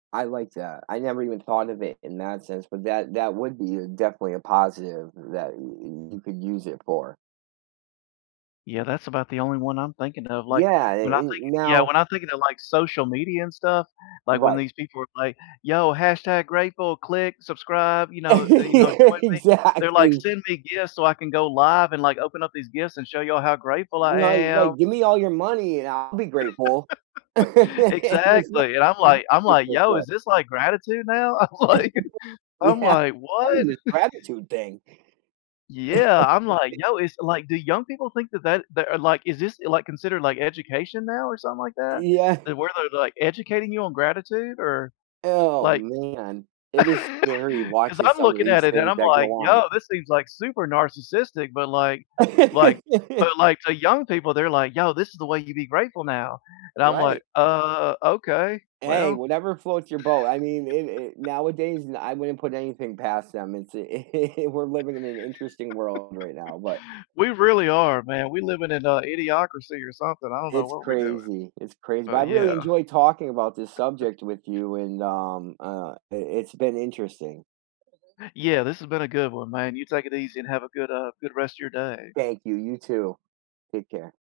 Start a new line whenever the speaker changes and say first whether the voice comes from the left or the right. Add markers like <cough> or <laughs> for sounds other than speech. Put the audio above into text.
right: I like that, I never even thought of it in that sense, but that that would be a definitely a positive that eh, eh, you could use it for.
left: Yeah, that's about the only one I'm thinking of, like,
right: Yeah,
left: when I
right: eh, eh,
left: think yeah,
right: now
left: when I think of it like, social media and stuff, like, when
right: Right.
left: these people are like, "Yo, hashtag grateful. Click, subscribe!" You know, eh, you know, "Join
right: <laughs>
left: me," they're like,
right: Exactly.
left: "Send me gifts so I can go live and, like, open up these gifts and show y'all how grateful I
right: Right,
left: am!"
right: right. Give me all your money, and I'll be grateful. <laughs> And
left: <laughs>
right: it's not
left: Exactly, and I'm like I'm like, "Yo, is
right: <unintelligible>
left: this, like, gratitude now?" I'm like
right: <laughs>
left: I'm
right: Yeah,
left: like, "What?"
right: probably this
left: <laughs>
right: gratitude thing.
left: Yeah, I'm like,
right: <laughs>
left: "Yo" it's like, do young people think that that that are, like is this, like, considered, like, education now or something like that?
right: Yeah.
left: Eh, where they're, like, educating you on gratitude? Or
right: Oh,
left: like
right: man!
left: <laughs>
right: It is scary
left: 'Cause
right: watching
left: I'm
right: some of
left: looking at
right: these
left: it, and
right: things
left: I'm
right: that go
left: like,
right: on.
left: "Yo, this seems, like, super narcissistic," but, like like but,
right: <laughs>
left: like, the young people, they're like, "Yo, this is the way you'd be grateful now!" And I'm like,
right: Right!
left: "Uh, okay,
right: Hey,
left: well"
right: whatever floats your boat! I mean, eh, eh, nowadays, ah,
left: <laughs>
right: I wouldn't put anything past them, it's eh, <laughs> we're living in an interesting world right now, but
left: <laughs> We really are, man, we living in a idiocracy or something, I don't know
right: it's
left: what we're doing.
right: crazy, it's craz but I
left: But,
right: really
left: yeah.
right: enjoyed talking about this
left: <chuckles>
right: subject with you, and, um, uh, i it's been interesting.
left: Yeah, this has been a good one, man. You take it easy, and have a good, uh, good rest of your day.
right: Thank you, you too. Take care.